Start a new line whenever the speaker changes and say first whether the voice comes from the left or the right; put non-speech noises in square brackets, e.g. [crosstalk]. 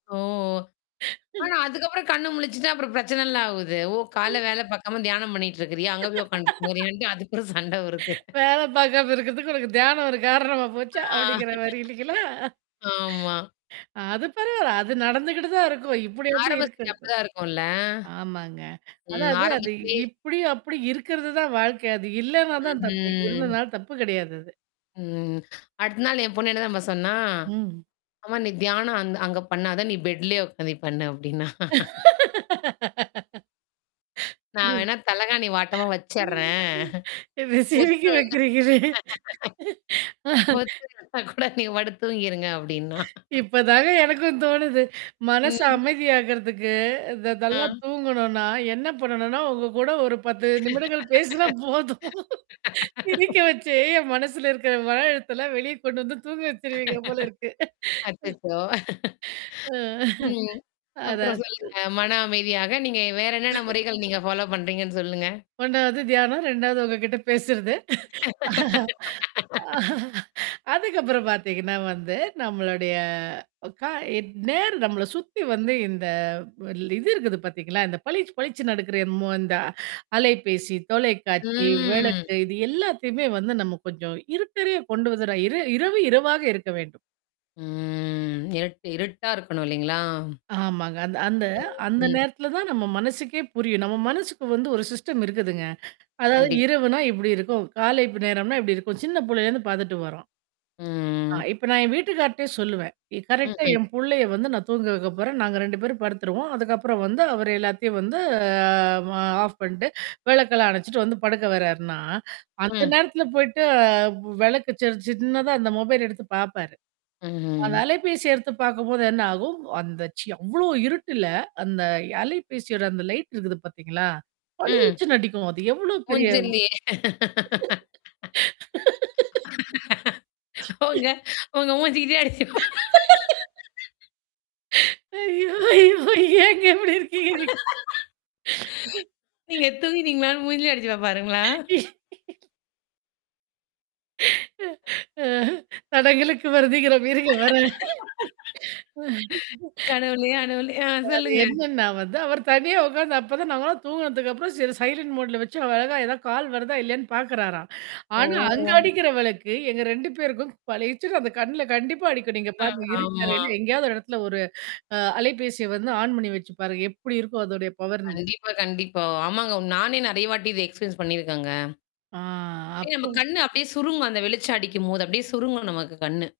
left: ஓ ஆனா,
right: [laughs]
left: அதுக்கப்புறம் கண்ணா முழிச்சுட்டா அப்புறம் பிரச்சனைலாம் ஆவுது. ஓ! கால
right: [laughs]
left: வேல பாக்காம தியானம் பண்ணிட்டு இருக்கிறியா? அங்க போய் உட்காந்துட்டு
right: [laughs]
left: போறியான்ட்டு அதுப்புறம் சண்டை வருது
right: வேல பாார்க்காம இருக்கிறதுக்கு உனக்கு தியானம் ஒரு காரணமா
left: ஆ.
right: போச்சா? அப்படிங்கிற மாரி இல்லைங்களா?
left: [laughs] ஆமா.
right: அ. அது பரவால்ல. அது நடந்துகிட்டு தான் இருக்கும். இப்படி அப்படி
left: ஆரம்ப [unintelligible] அப்படி
right: இருக்கிறதுக்கு.
left: தான் இருக்கும்ல?
right: ஆமாங்க.
left: ம்.
right: அதாவது அது
left: ஆரம்பத்திலேயே.
right: இப்படி அப்படி இருக்கிறது தான் வாழ்க்கை. அது இல்லனா தான் தப்பு.
left: ம்.
right: இருந்தனால தப்பு கிடையாது அது.
left: ம். அடுத்த நாள் என் பொண்ணு என்ன தெரியுமா சொன்னா?
right: ம்.
left: ஆமா "நீ தியானம் அந் அங்க பண்ணாதா நீ பெட்லயே உட்காந்து பண்ணு" அப்படின்னா. நான் வேணா தலகாணி வாட்டமா
right: [laughs]
left: வச்சடுறேன்.
right: என்ன சிரிக்க
left: ஒத்து
right: வைக்கறீங்களே! ஆ.
left: [unintelligible] ஒத்து வந்த கூட நீங்க படுத்து தூங்கிருங்க அப்படின்னா.
right: இப்பதாங்க எனக்கும் தோணுது. மனசு
left: ம்.
right: அமைதியாகறதுக்கு த நல்லா
left: ஆ.
right: தூங்கணும்னா, என்ன பண்ணணும்னா, உங்க கூட ஒரு 10 நிமிடங்கள் பேசினா போதும். சிரிக்க
left: [laughs]
right: வச்சே என் மனசுல இருக்கிற மன அழுத்தெல்லாம் வெளியே கொண்டு வந்து தூங்க வச்சுருவீங்க போல இருக்கு.
left: [laughs] அச்சச்சோ!
right: ஆ.
left: ம். ஓ!
right: அதா.
left: அப்புறம் சொல்லுங்க. மன அமைதியாக. நீங்க வேற என்னென்ன முறைகள் நீங்க ஃபாலோ பண்றீங்கன்னு சொல்லுங்க.
right: ஒன்னாவது தியானம், ரெண்டாவது உங்க கிட்ட பேசுறது.
left: [laughs]
right: அதுக்கப்புறம் பார்த்தீங்கன்னா வந்து நம்மளுடைய கா எ நேர் நம்மள சுத்தி வந்து இந்த இது இருக்குது பார்த்தீங்களா? இந்த பளிச்சு பளிச்சு நடக்கிற என்ம இந்த அலைபேசி, தொலைக்காட்சி,
left: ம்.
right: விளக்கு இது எல்லாத்தையுமே வந்து நம்ம கொஞ்சம் இருட்டறையா கொண்டு வந்துற இர இரவு இரவாக இருக்க வேண்டும்.
left: ம். இருட்டு இருட்டா இருக்கணும் இல்லைங்களா?
right: ஆமாங்க. அந்த அந்த அந்த
left: ம்.
right: நேரத்தல தான் நம்ம மனசுக்கே புரியும். நம்ம மனசுக்கு வந்து ஒரு சிஸ்டம் இருக்குதுங்க. அதாவது
left: கண்டிப்பா.
right: இரவுனா இப்படி இருக்கும். காலைப் நேரம்னா இப்படி இருக்கும். சின்ன புள்ளையிலேருந்து பார்த்துட்டு வர்றோம். ஆ,
left: ம்.
right: இப்ப நான் என் வீட்டுக்கார்ட்டயே சொல்லுவேன்.
left: ம்,
right: கரெக்ட்டா
left: ம்.
right: என் புள்ளைய வந்து நான் தூங்க வைக்க போறேன். நாங்க 2 பேரும் படுத்துருவோம். அதுக்கப்புறம் வந்து அவரு எல்லாத்தையும் வந்து ஆஃப் பண்ணிட்டு விளக்கெல்லாம் அணைச்சுட்டு வந்து படுக்க வர்றார்ன்னா, அந்த
left: ம்.
right: நேரத்துல போய்ட்டு விளக்க ச சின்னதா அந்த மொபைல் எடுத்து பாப்பாரு. அந்த
left: ம்ஹ்ம்.
right: அலைபேசிய எடுத்து பாக்கும்போது என்ன ஆகும், அந்த அவ்ளோ இருட்டுல அந்த அலைபேசியோட அந்த லைட் இருக்குது பாத்தீங்களா?
left: ம்.
right: பளிச்சுன்னு அடிக்கும். அது எவ்ளோ பெரிய
left: மூஞ்சிலேயே
right: [laughs]
left: உங்க உங்க மூஞ்சி கிட்டேயே அடிச்சு.
right: [laughs] ஐயயோ! ஐயோ! ஏங்க இப்படி இருக்கீங்க.
left: நீங்க தூங்கிட்டிங்களான்னு மூஞ்சிலேயே அடிச்சுப்பா பாருங்களா?
right: [laughs] அ தடங்களுக்கு வருந்துகிறோம் இருங்க வர்றேன்.
left: கடவுளே! அடவுள! ஆ
right: அது
left: சொல்லுங்க.
right: என்னன்னா வந்து அவர் தனியா உட்காந்து அப்ப தான் நாங்கலாம் தூங்குனதுக்கப்புறம் சரி சைலன்ட் மோட்ல வச்சு அவர் அழகா ஏதாவது கால் வருதா இல்லையான்னு பார்க்குறாராம். ஆனா அங்க
left: ஓ!
right: அடிக்கிற விளக்கு எங்க 2 பேருக்கும் பழிச்சுன்னு அந்த கண்ணல கண்டிப்பா அடிக்கும். நீங்க
left: அ
right: பாருங்க இருட்டு
left: ஆமா.
right: அறையில எங்கேயாவது இடத்துல ஒரு அ அலைபேசிய வந்து ஆன் பண்ணி வச்சு பாருங்க. எப்படி இருக்கம் அதொடைய பவர்னு.
left: கண்டிப்பா கண்டிப்பா. ஆமாங்க நானே நெறைய வாட்டி இத எக்ஸ்பெரியன்ஸ் பண்ணியிருக்கங்க.
right: ஆ
left: அப்படியே நம்ம
right: அப்போ.
left: கண்ணு அப்படியே சுருங்கும் அந்த வெளிச்சம் அடிக்கும்போது அப்படியியே சுருங்கும் நமக்கு கண்ணு.